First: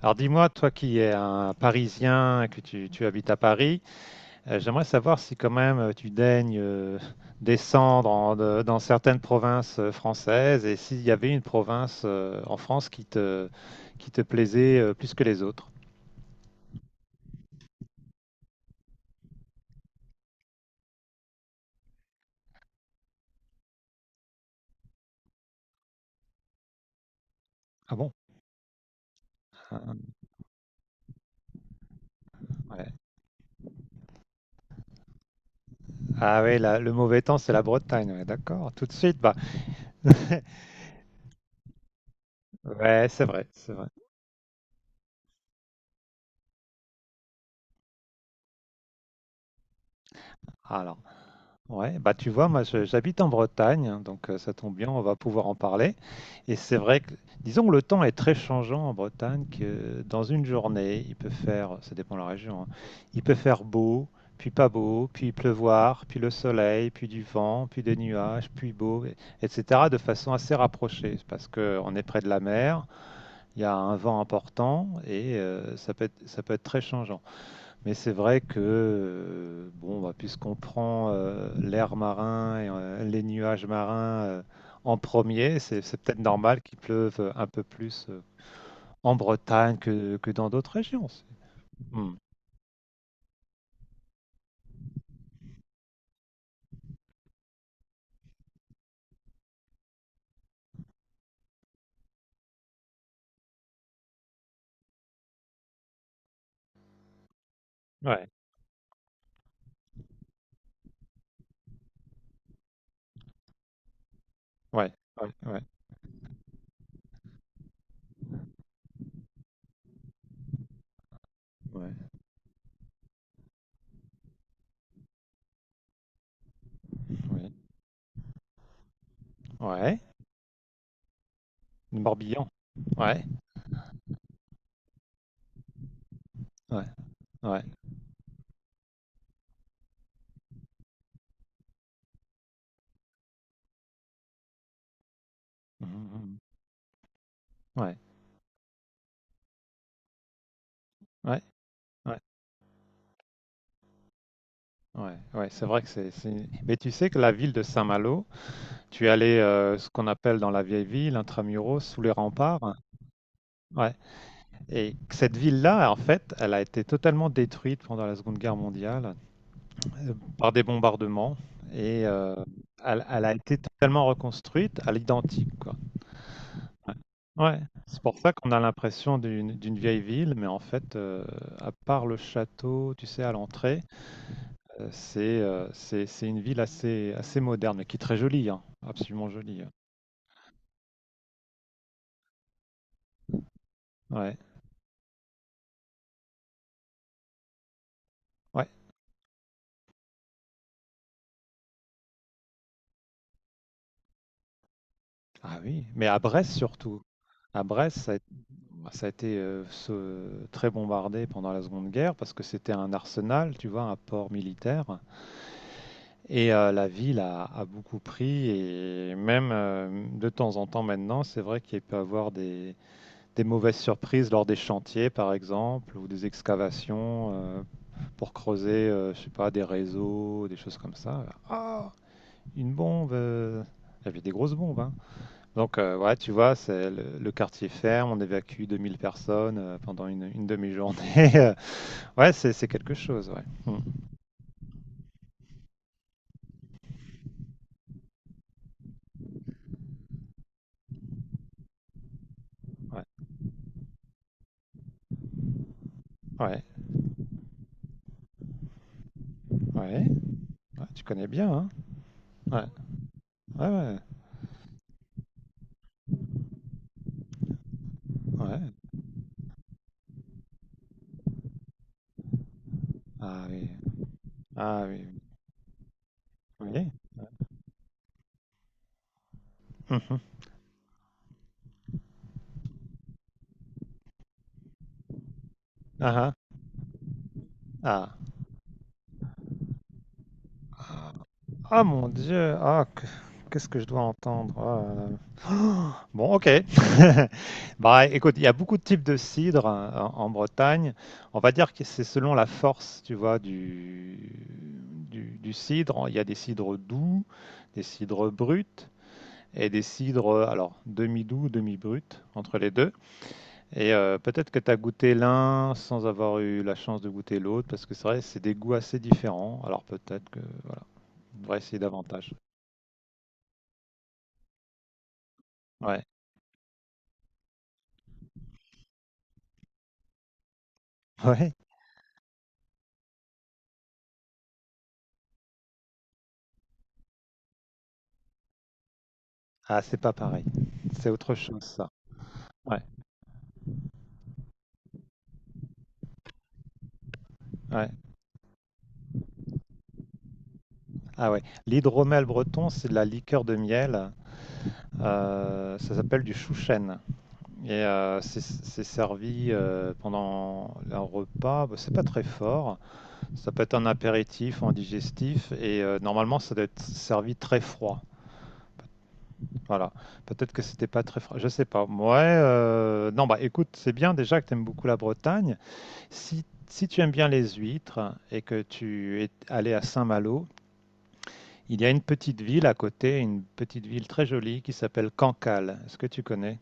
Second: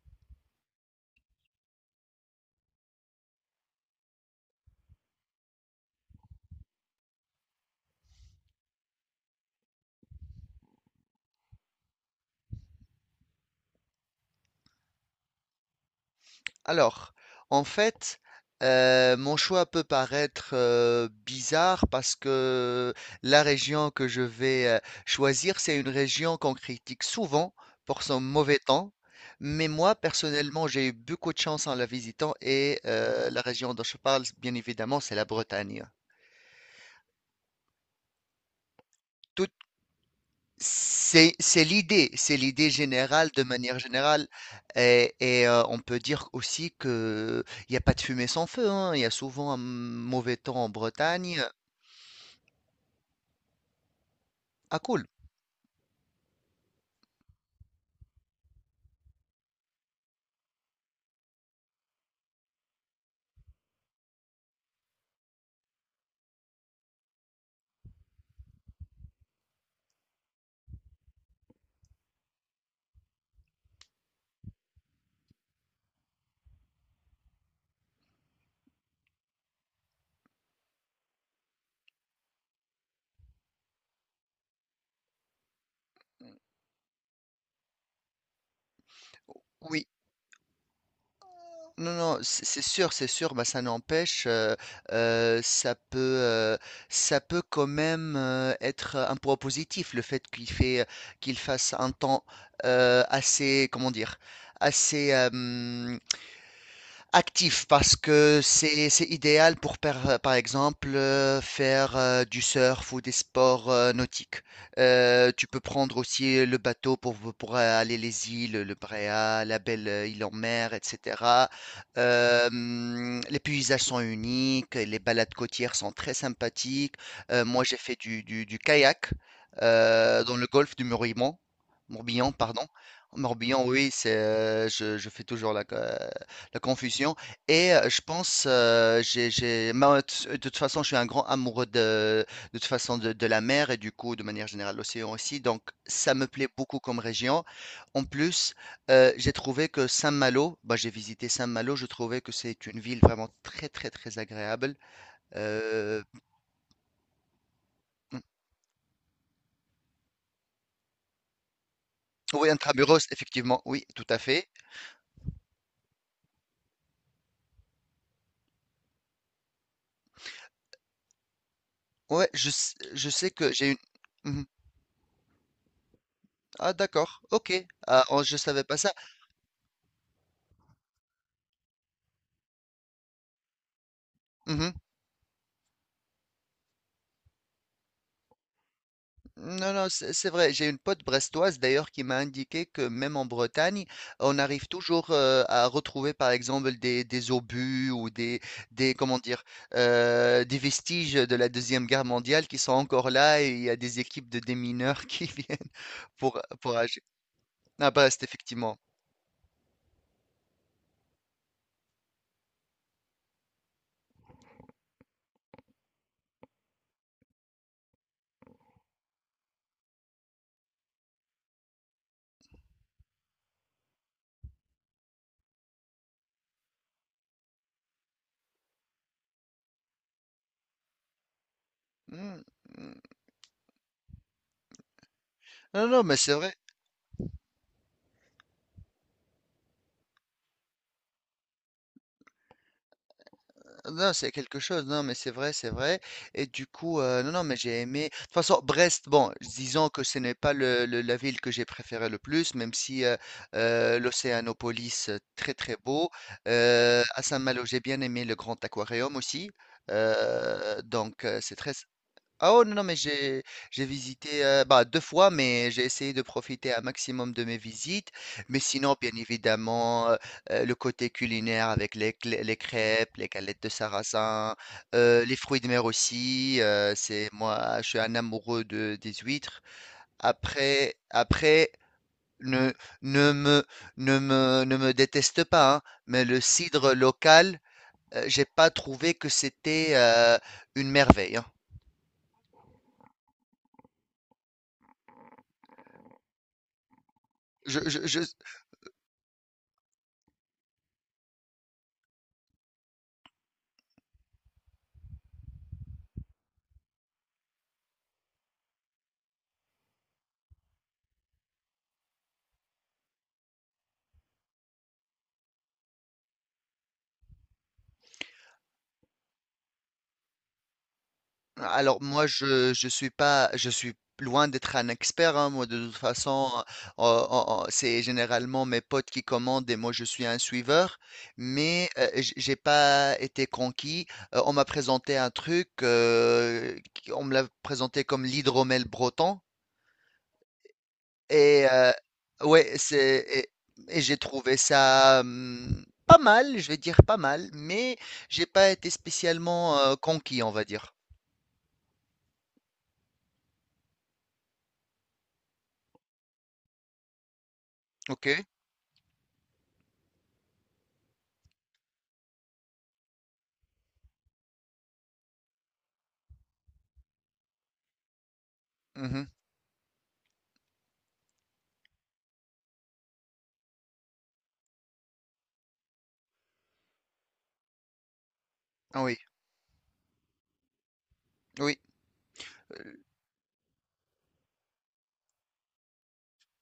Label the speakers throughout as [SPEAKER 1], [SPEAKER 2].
[SPEAKER 1] Alors dis-moi, toi qui es un Parisien, que tu habites à Paris, j'aimerais savoir si quand même tu daignes descendre dans certaines provinces françaises, et s'il y avait une province en France qui qui te plaisait plus que les autres.
[SPEAKER 2] Alors, en fait, mon choix peut paraître bizarre parce que la région que je vais choisir, c'est une région qu'on critique souvent
[SPEAKER 1] Ah
[SPEAKER 2] pour
[SPEAKER 1] bon?
[SPEAKER 2] son mauvais temps. Mais moi,
[SPEAKER 1] Ah
[SPEAKER 2] personnellement, j'ai eu beaucoup de chance en la visitant et
[SPEAKER 1] ouais,
[SPEAKER 2] la région dont je parle, bien évidemment, c'est la Bretagne.
[SPEAKER 1] ah ouais, le mauvais temps, c'est la Bretagne, ouais, d'accord. Tout de suite, bah.
[SPEAKER 2] Tout c'est l'idée, c'est l'idée
[SPEAKER 1] Ouais, c'est
[SPEAKER 2] générale de
[SPEAKER 1] vrai, c'est
[SPEAKER 2] manière
[SPEAKER 1] vrai.
[SPEAKER 2] générale. Et on peut dire aussi que il n'y a pas de fumée sans feu, hein. Il y a souvent un mauvais temps en
[SPEAKER 1] Alors.
[SPEAKER 2] Bretagne.
[SPEAKER 1] Ouais, bah tu vois, moi j'habite en Bretagne, hein, donc ça tombe
[SPEAKER 2] Ah
[SPEAKER 1] bien, on
[SPEAKER 2] cool,
[SPEAKER 1] va pouvoir en parler. Et c'est vrai que, disons que le temps est très changeant en Bretagne, que dans une journée, il peut faire, ça dépend de la région, hein, il peut faire beau, puis pas beau, puis pleuvoir, puis le soleil, puis du vent, puis des nuages, puis beau, etc. de façon assez rapprochée, parce que on est près de la mer, il y a un vent important et ça peut être très changeant. Mais c'est vrai que, bon, bah, puisqu'on prend l'air marin et les nuages marins en premier, c'est peut-être normal qu'il pleuve un peu plus en Bretagne
[SPEAKER 2] oui.
[SPEAKER 1] que dans d'autres régions.
[SPEAKER 2] Non,
[SPEAKER 1] Hmm.
[SPEAKER 2] non, c'est sûr, c'est sûr, bah, ça n'empêche, euh, ça peut, euh, ça peut quand même être un point positif, le fait, qu'il fasse un temps assez, comment dire, assez, actif parce
[SPEAKER 1] Ouais,
[SPEAKER 2] que c'est idéal pour par exemple faire du surf ou des sports nautiques.
[SPEAKER 1] ouais, ouais,
[SPEAKER 2] Tu
[SPEAKER 1] ouais,
[SPEAKER 2] peux prendre aussi le bateau pour aller les îles, le Bréa, la belle île en mer, etc.
[SPEAKER 1] ouais,
[SPEAKER 2] Les paysages sont uniques, et les balades côtières sont très sympathiques.
[SPEAKER 1] ouais,
[SPEAKER 2] Moi j'ai fait du kayak
[SPEAKER 1] ouais.
[SPEAKER 2] dans le golfe du Morbihan,
[SPEAKER 1] Le
[SPEAKER 2] Morbihan,
[SPEAKER 1] Morbihan.
[SPEAKER 2] pardon.
[SPEAKER 1] Ouais,
[SPEAKER 2] Morbihan, oui, c'est, je fais toujours la, la
[SPEAKER 1] ouais,
[SPEAKER 2] confusion.
[SPEAKER 1] ouais.
[SPEAKER 2] Et je pense, moi, de toute façon, je suis un grand amoureux de toute façon de la mer et du coup, de manière générale, l'océan aussi. Donc,
[SPEAKER 1] Mhm,
[SPEAKER 2] ça me
[SPEAKER 1] mhm.
[SPEAKER 2] plaît beaucoup comme région.
[SPEAKER 1] Ouais,
[SPEAKER 2] En plus, j'ai trouvé que Saint-Malo, bah, j'ai visité
[SPEAKER 1] ouais,
[SPEAKER 2] Saint-Malo, je
[SPEAKER 1] ouais,
[SPEAKER 2] trouvais que c'est une ville vraiment très, très, très agréable.
[SPEAKER 1] ouais, ouais. C'est vrai que
[SPEAKER 2] Euh,
[SPEAKER 1] c'est. Mais tu sais que la ville de Saint-Malo, tu es allé ce qu'on appelle dans la vieille ville, intramuros, sous les
[SPEAKER 2] oui,
[SPEAKER 1] remparts.
[SPEAKER 2] intramuros, effectivement, oui,
[SPEAKER 1] Ouais.
[SPEAKER 2] tout à fait.
[SPEAKER 1] Et cette ville-là, en fait, elle a été totalement détruite pendant la Seconde Guerre mondiale par des bombardements et
[SPEAKER 2] Je
[SPEAKER 1] elle
[SPEAKER 2] sais
[SPEAKER 1] a
[SPEAKER 2] que
[SPEAKER 1] été
[SPEAKER 2] j'ai une.
[SPEAKER 1] totalement
[SPEAKER 2] Mhm.
[SPEAKER 1] reconstruite à l'identique, quoi.
[SPEAKER 2] Ah, d'accord,
[SPEAKER 1] Ouais,
[SPEAKER 2] OK.
[SPEAKER 1] c'est
[SPEAKER 2] Ah,
[SPEAKER 1] pour
[SPEAKER 2] oh,
[SPEAKER 1] ça
[SPEAKER 2] je
[SPEAKER 1] qu'on a
[SPEAKER 2] savais pas ça.
[SPEAKER 1] l'impression d'une vieille ville, mais en fait, à part le château, tu sais, à l'entrée,
[SPEAKER 2] Mhm.
[SPEAKER 1] c'est une ville assez moderne, mais qui est très jolie, hein, absolument jolie, hein.
[SPEAKER 2] Non, non, c'est vrai. J'ai une pote brestoise d'ailleurs qui m'a indiqué que même en Bretagne,
[SPEAKER 1] Ouais,
[SPEAKER 2] on arrive toujours à retrouver par exemple des obus ou
[SPEAKER 1] ouais.
[SPEAKER 2] des comment dire des vestiges de la Deuxième Guerre mondiale qui sont encore là et il y a des équipes de démineurs qui viennent
[SPEAKER 1] Ah oui, mais à Brest
[SPEAKER 2] pour agir.
[SPEAKER 1] surtout. À
[SPEAKER 2] Ah
[SPEAKER 1] Brest,
[SPEAKER 2] bah c'est effectivement.
[SPEAKER 1] ça a été très bombardé pendant la Seconde Guerre parce que c'était un arsenal, tu vois, un port militaire. Et la ville a beaucoup pris, et même de temps en temps maintenant, c'est vrai qu'il peut y avoir des mauvaises surprises lors des chantiers, par exemple, ou des excavations pour creuser, je sais pas, des réseaux, des choses comme ça. Ah,
[SPEAKER 2] Hmm,
[SPEAKER 1] une
[SPEAKER 2] hmm.
[SPEAKER 1] bombe! Il y avait des grosses bombes, hein. Donc,
[SPEAKER 2] Non, non,
[SPEAKER 1] ouais,
[SPEAKER 2] mais
[SPEAKER 1] tu
[SPEAKER 2] c'est vrai.
[SPEAKER 1] vois, c'est le quartier ferme, on évacue 2 000 personnes pendant une demi-journée. Ouais, c'est quelque chose, ouais. Hmm.
[SPEAKER 2] Non, c'est quelque chose, non, mais c'est vrai, c'est vrai. Et du coup, non, non, mais j'ai aimé. De toute façon, Brest, bon, disons que ce n'est pas la ville que j'ai préférée le plus, même
[SPEAKER 1] Ouais,
[SPEAKER 2] si l'Océanopolis, très très beau.
[SPEAKER 1] ouais,
[SPEAKER 2] À Saint-Malo, j'ai bien aimé le Grand Aquarium aussi.
[SPEAKER 1] ouais. Ouais, tu connais bien,
[SPEAKER 2] C'est
[SPEAKER 1] hein?
[SPEAKER 2] très, ah oh
[SPEAKER 1] Ouais,
[SPEAKER 2] non, non, mais j'ai
[SPEAKER 1] ouais,
[SPEAKER 2] j'ai
[SPEAKER 1] ouais,
[SPEAKER 2] visité bah, deux fois, mais j'ai essayé de profiter un maximum de mes visites. Mais
[SPEAKER 1] ouais.
[SPEAKER 2] sinon, bien évidemment, le côté culinaire avec les crêpes, les
[SPEAKER 1] Ah
[SPEAKER 2] galettes
[SPEAKER 1] oui,
[SPEAKER 2] de sarrasin,
[SPEAKER 1] ah oui,
[SPEAKER 2] les fruits de mer aussi.
[SPEAKER 1] oui.
[SPEAKER 2] C'est moi, je suis un amoureux de, des huîtres.
[SPEAKER 1] Mhm.
[SPEAKER 2] Après, après, ne, ne me, ne me déteste pas, hein, mais
[SPEAKER 1] Ah,
[SPEAKER 2] le cidre local,
[SPEAKER 1] ah,
[SPEAKER 2] j'ai pas trouvé que c'était une
[SPEAKER 1] ah.
[SPEAKER 2] merveille. Hein.
[SPEAKER 1] Ah mon Dieu, ah, qu'est-ce que je dois entendre? Ah, Bon, ok.
[SPEAKER 2] Je, je-
[SPEAKER 1] Bah,
[SPEAKER 2] je-
[SPEAKER 1] écoute, il y a beaucoup de types de cidre, hein, en Bretagne. On va dire que c'est selon la force, tu vois, du cidre. Il y a des cidres doux, des cidres bruts, et des cidres, alors, demi-doux, demi-bruts, entre les deux. Et peut-être que tu as goûté l'un sans avoir eu la chance de goûter l'autre, parce que c'est vrai, c'est des goûts assez différents. Alors peut-être que on devrait essayer
[SPEAKER 2] Alors moi
[SPEAKER 1] davantage.
[SPEAKER 2] je suis pas je suis loin d'être un expert hein, moi de toute
[SPEAKER 1] Ouais.
[SPEAKER 2] façon euh, c'est généralement mes potes qui commandent et moi je suis un suiveur
[SPEAKER 1] Ouais.
[SPEAKER 2] mais j'ai pas été conquis. On m'a présenté un truc on me l'a présenté comme l'hydromel breton
[SPEAKER 1] Ah, c'est pas pareil. C'est autre chose,
[SPEAKER 2] et
[SPEAKER 1] ça.
[SPEAKER 2] ouais
[SPEAKER 1] Ouais,
[SPEAKER 2] c'est et j'ai trouvé ça pas mal je vais dire pas mal
[SPEAKER 1] ouais.
[SPEAKER 2] mais j'ai pas été spécialement conquis on va dire.
[SPEAKER 1] Ah ouais. L'hydromel breton, c'est de la liqueur de miel, ça s'appelle du chouchen. Et euh, c'est
[SPEAKER 2] OK.
[SPEAKER 1] c'est servi pendant un repas. Bah, c'est pas très fort. Ça peut être un apéritif, un digestif. Et normalement, ça doit être servi très froid.
[SPEAKER 2] Mhm.
[SPEAKER 1] Voilà. Peut-être que c'était pas très froid. Je sais pas. Ouais. Non, bah écoute, c'est bien déjà que tu aimes beaucoup la Bretagne. Si tu aimes bien les huîtres et que
[SPEAKER 2] Ah oui,
[SPEAKER 1] tu es allé à Saint-Malo,
[SPEAKER 2] oui.
[SPEAKER 1] il y a une petite ville à côté, une petite ville très jolie qui s'appelle Cancale. Est-ce que tu connais?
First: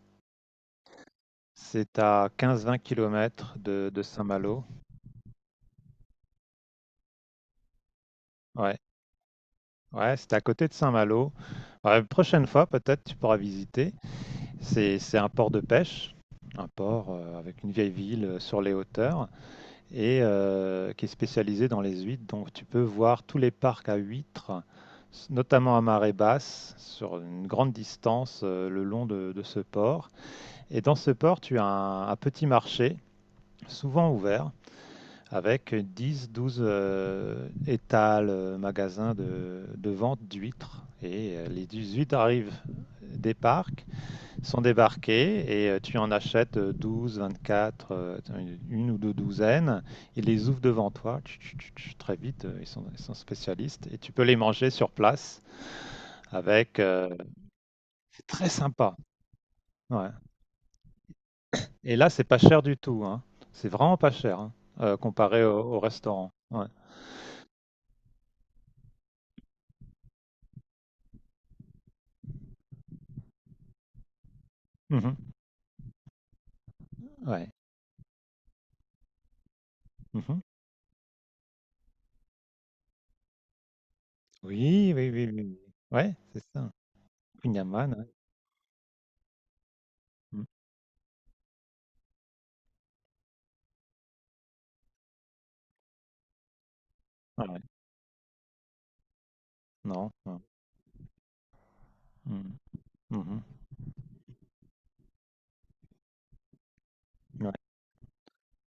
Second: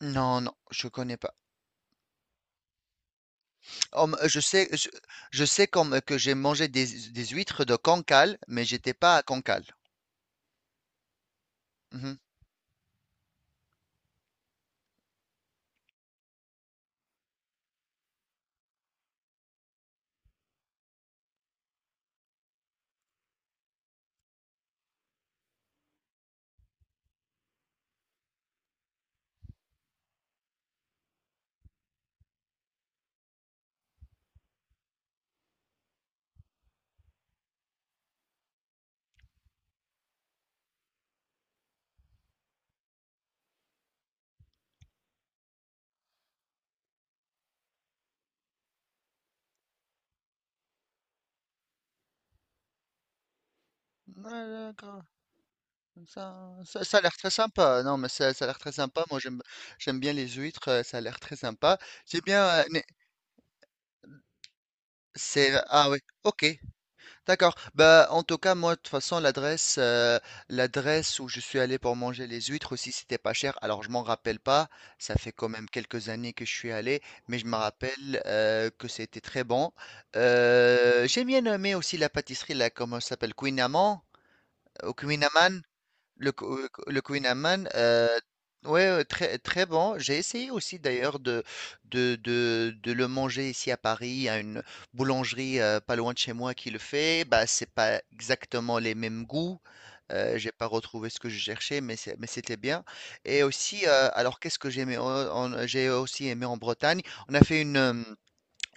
[SPEAKER 2] Non, non, je connais pas.
[SPEAKER 1] C'est à 15-20 kilomètres de
[SPEAKER 2] Oh, je
[SPEAKER 1] Saint-Malo.
[SPEAKER 2] sais, je sais comme que j'ai mangé des huîtres de Cancale, mais
[SPEAKER 1] Ouais,
[SPEAKER 2] j'étais pas à Cancale.
[SPEAKER 1] ouais, c'est à côté de Saint-Malo. Ouais, la
[SPEAKER 2] Mhm.
[SPEAKER 1] prochaine fois, peut-être tu pourras visiter. C'est un port de pêche, un port avec une vieille ville sur les hauteurs, et qui est spécialisé dans les huîtres. Donc tu peux voir tous les parcs à huîtres, notamment à marée basse, sur une grande distance le long de ce port. Et dans ce port, tu as un petit marché, souvent ouvert, avec 10, 12 étals, magasins de vente d'huîtres. Et les huîtres arrivent des parcs, sont débarqués, et tu en achètes 12, 24, une ou deux douzaines. Ils les ouvrent devant toi, tch, tch, tch, tch, très vite, ils sont spécialistes, et tu peux les
[SPEAKER 2] Ouais,
[SPEAKER 1] manger sur
[SPEAKER 2] d'accord.
[SPEAKER 1] place
[SPEAKER 2] Ça,
[SPEAKER 1] avec,
[SPEAKER 2] ça a l'air très sympa. Non, mais
[SPEAKER 1] c'est
[SPEAKER 2] ça
[SPEAKER 1] très
[SPEAKER 2] a l'air très
[SPEAKER 1] sympa.
[SPEAKER 2] sympa. J'aime
[SPEAKER 1] Ouais.
[SPEAKER 2] bien les huîtres. Ça a l'air très sympa.
[SPEAKER 1] Et là, c'est
[SPEAKER 2] C'est
[SPEAKER 1] pas
[SPEAKER 2] bien.
[SPEAKER 1] cher du tout, hein. C'est vraiment pas cher, hein, comparé
[SPEAKER 2] C'est,
[SPEAKER 1] au, au
[SPEAKER 2] ah oui.
[SPEAKER 1] restaurant.
[SPEAKER 2] OK.
[SPEAKER 1] Ouais.
[SPEAKER 2] D'accord. Bah, en tout cas, moi, de toute façon, l'adresse où je suis allé pour manger les huîtres aussi, c'était pas cher. Alors, je m'en rappelle pas. Ça
[SPEAKER 1] Mhm.
[SPEAKER 2] fait quand même quelques années que je suis allé, mais je
[SPEAKER 1] Ouais.
[SPEAKER 2] me rappelle que c'était très bon.
[SPEAKER 1] Mhm.
[SPEAKER 2] J'ai bien aimé aussi la pâtisserie là, comment ça s'appelle? Queen Amman? Ou
[SPEAKER 1] Oui, oui,
[SPEAKER 2] Queen
[SPEAKER 1] oui, oui. Oui.
[SPEAKER 2] Amman?
[SPEAKER 1] Ouais, c'est ça.
[SPEAKER 2] Le Queen Amman,
[SPEAKER 1] Kunyaman, ouais.
[SPEAKER 2] ouais, très, très bon. J'ai
[SPEAKER 1] Mhm.
[SPEAKER 2] essayé aussi d'ailleurs de le manger ici à Paris, à une boulangerie pas loin de chez moi qui le fait. Bah,
[SPEAKER 1] Ouais.
[SPEAKER 2] c'est pas exactement les mêmes goûts.
[SPEAKER 1] Non. Non.
[SPEAKER 2] J'ai pas retrouvé ce que je cherchais, mais mais c'était
[SPEAKER 1] Mhm.
[SPEAKER 2] bien. Et
[SPEAKER 1] Mhm.
[SPEAKER 2] aussi, alors qu'est-ce que j'ai aimé? J'ai aussi aimé en Bretagne. On a
[SPEAKER 1] Ouais.
[SPEAKER 2] fait une, euh,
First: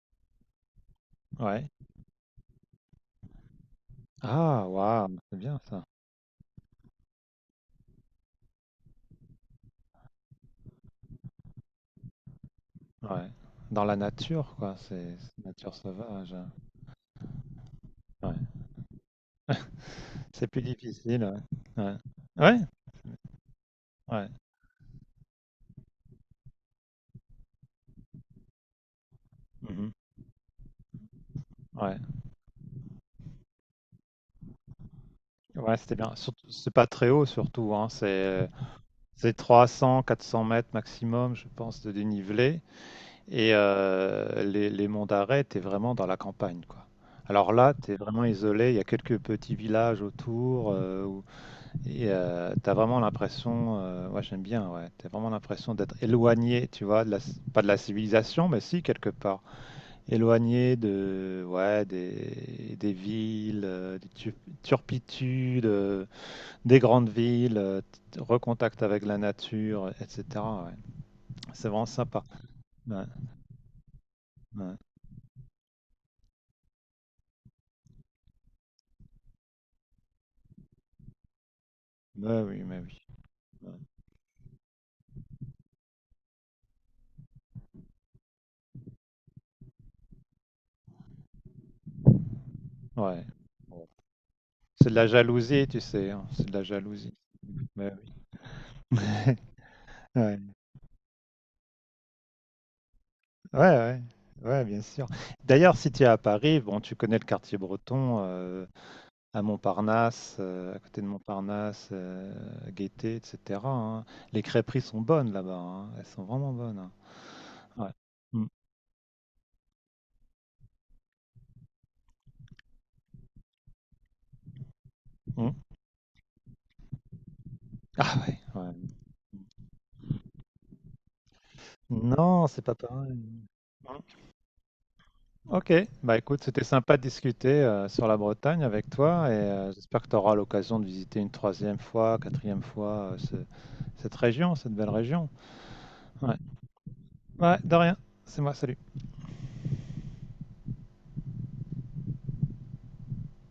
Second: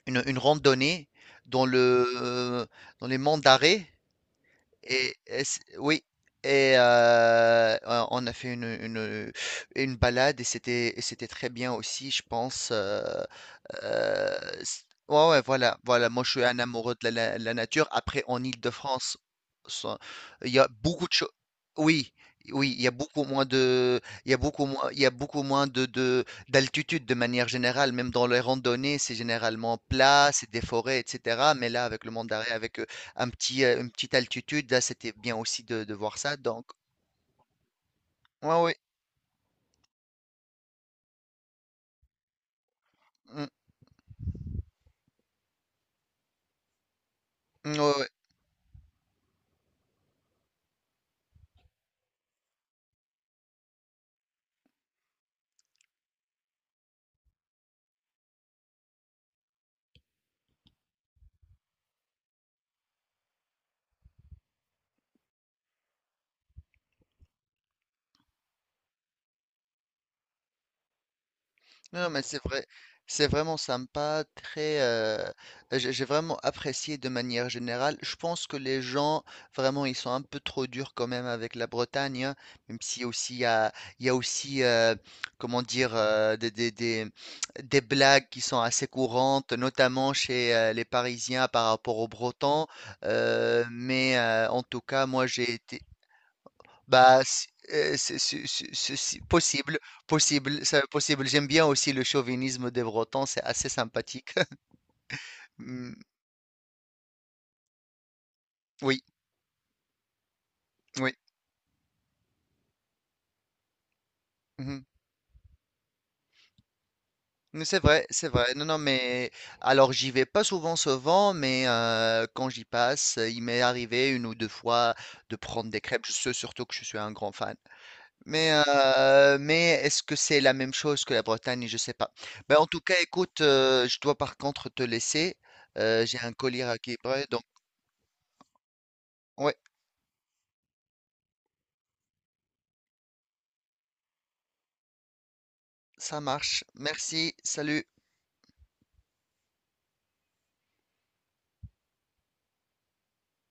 [SPEAKER 2] une, une randonnée dans
[SPEAKER 1] Ouais.
[SPEAKER 2] dans les monts d'Arrée.
[SPEAKER 1] Ah, waouh, c'est bien ça.
[SPEAKER 2] Oui, et on a fait une balade et c'était très bien aussi, je pense.
[SPEAKER 1] Ouais. Dans la
[SPEAKER 2] Euh,
[SPEAKER 1] nature, quoi.
[SPEAKER 2] c-
[SPEAKER 1] C'est
[SPEAKER 2] ouais, ouais,
[SPEAKER 1] c'est nature
[SPEAKER 2] voilà, voilà. Moi, je
[SPEAKER 1] sauvage,
[SPEAKER 2] suis
[SPEAKER 1] hein.
[SPEAKER 2] un amoureux de la nature. Après,
[SPEAKER 1] Ouais.
[SPEAKER 2] en Île-de-France, ça-
[SPEAKER 1] C'est
[SPEAKER 2] il y
[SPEAKER 1] plus
[SPEAKER 2] a beaucoup de
[SPEAKER 1] difficile.
[SPEAKER 2] choses.
[SPEAKER 1] Ouais. Ouais.
[SPEAKER 2] Oui,
[SPEAKER 1] Ouais.
[SPEAKER 2] oui, il y a beaucoup moins de,
[SPEAKER 1] Ouais.
[SPEAKER 2] il y a beaucoup moins, il y a beaucoup moins de, d'altitude de manière générale. Même dans les randonnées, c'est généralement
[SPEAKER 1] Mhm.
[SPEAKER 2] plat, c'est des forêts, etc. Mais là,
[SPEAKER 1] Ouais.
[SPEAKER 2] avec le Mont d'Arrée, avec un petit, une petite altitude, là, c'était bien aussi
[SPEAKER 1] Ouais,
[SPEAKER 2] de
[SPEAKER 1] c'était bien.
[SPEAKER 2] voir ça
[SPEAKER 1] Surtout-
[SPEAKER 2] donc
[SPEAKER 1] c'est pas très haut, surtout, hein. C'est
[SPEAKER 2] ouais, ouais,
[SPEAKER 1] c'est 300, 400 mètres maximum, je pense, de dénivelé.
[SPEAKER 2] mmh,
[SPEAKER 1] Et les monts d'arrêt, t'es vraiment dans la campagne, quoi. Alors là,
[SPEAKER 2] mmh, ouais,
[SPEAKER 1] t'es
[SPEAKER 2] ouais.
[SPEAKER 1] vraiment isolé. Il y a quelques petits villages autour. Et t'as vraiment l'impression, ouais, j'aime bien, ouais, t'as vraiment l'impression d'être éloigné, tu vois, de la, pas de la civilisation, mais si, quelque part. Éloigné de, ouais, des villes, turpitudes, des grandes villes, recontact avec la nature, etc. Ouais. C'est vraiment
[SPEAKER 2] Non, non, mais
[SPEAKER 1] sympa.
[SPEAKER 2] c'est vrai,
[SPEAKER 1] Ouais,
[SPEAKER 2] c'est vraiment sympa,
[SPEAKER 1] ouais.
[SPEAKER 2] très, j'ai vraiment apprécié de manière générale. Je pense que les gens, vraiment, ils sont un peu trop durs quand même avec la Bretagne, hein,
[SPEAKER 1] Ouais, oui,
[SPEAKER 2] même
[SPEAKER 1] mais oui.
[SPEAKER 2] si aussi
[SPEAKER 1] Ouais.
[SPEAKER 2] il y a aussi, comment dire, des des blagues qui sont assez courantes, notamment chez, les Parisiens par rapport aux Bretons,
[SPEAKER 1] Ouais. Bon.
[SPEAKER 2] en tout
[SPEAKER 1] C'est de
[SPEAKER 2] cas,
[SPEAKER 1] la
[SPEAKER 2] moi, j'ai
[SPEAKER 1] jalousie, tu
[SPEAKER 2] été.
[SPEAKER 1] sais, hein, c'est de la jalousie.
[SPEAKER 2] Bah, c-
[SPEAKER 1] Mais oui.
[SPEAKER 2] c'est possible,
[SPEAKER 1] Ouais.
[SPEAKER 2] possible, c'est possible. J'aime bien aussi le chauvinisme des Bretons, c'est
[SPEAKER 1] Ouais,
[SPEAKER 2] assez
[SPEAKER 1] ouais.
[SPEAKER 2] sympathique.
[SPEAKER 1] Ouais, bien sûr. D'ailleurs, si
[SPEAKER 2] Mm,
[SPEAKER 1] tu es à Paris, bon, tu connais le quartier breton,
[SPEAKER 2] oui,
[SPEAKER 1] à Montparnasse, à côté de
[SPEAKER 2] oui.
[SPEAKER 1] Montparnasse, Gaîté, etc., hein. Les
[SPEAKER 2] Mhm.
[SPEAKER 1] crêperies sont bonnes là-bas, hein. Elles sont vraiment bonnes, hein.
[SPEAKER 2] Mais c'est
[SPEAKER 1] Ouais.
[SPEAKER 2] vrai, c'est
[SPEAKER 1] Mmh.
[SPEAKER 2] vrai. Non, non, mais alors j'y vais pas souvent, souvent, mais quand j'y passe, il m'est arrivé une ou deux fois de
[SPEAKER 1] Mmh.
[SPEAKER 2] prendre des crêpes. Je sais surtout que je suis un grand fan.
[SPEAKER 1] Ah ouais, ouais.
[SPEAKER 2] Mais est-ce que c'est la même chose que la Bretagne? Je sais pas.
[SPEAKER 1] Non,
[SPEAKER 2] Ben,
[SPEAKER 1] c'est
[SPEAKER 2] en
[SPEAKER 1] pas
[SPEAKER 2] tout cas,
[SPEAKER 1] pareil.
[SPEAKER 2] écoute,
[SPEAKER 1] Mmh.
[SPEAKER 2] je dois par contre te laisser.
[SPEAKER 1] OK. Bah,
[SPEAKER 2] J'ai un
[SPEAKER 1] écoute, c'était
[SPEAKER 2] collier à
[SPEAKER 1] sympa
[SPEAKER 2] qui
[SPEAKER 1] de
[SPEAKER 2] donc.
[SPEAKER 1] discuter, sur la Bretagne avec toi, et
[SPEAKER 2] Ouais,
[SPEAKER 1] j'espère que tu auras l'occasion de visiter une troisième fois, quatrième fois, ce cette région, cette belle région.
[SPEAKER 2] ça
[SPEAKER 1] Ouais.
[SPEAKER 2] marche. Merci.
[SPEAKER 1] Ouais, de
[SPEAKER 2] Salut.
[SPEAKER 1] rien. C'est moi, salut.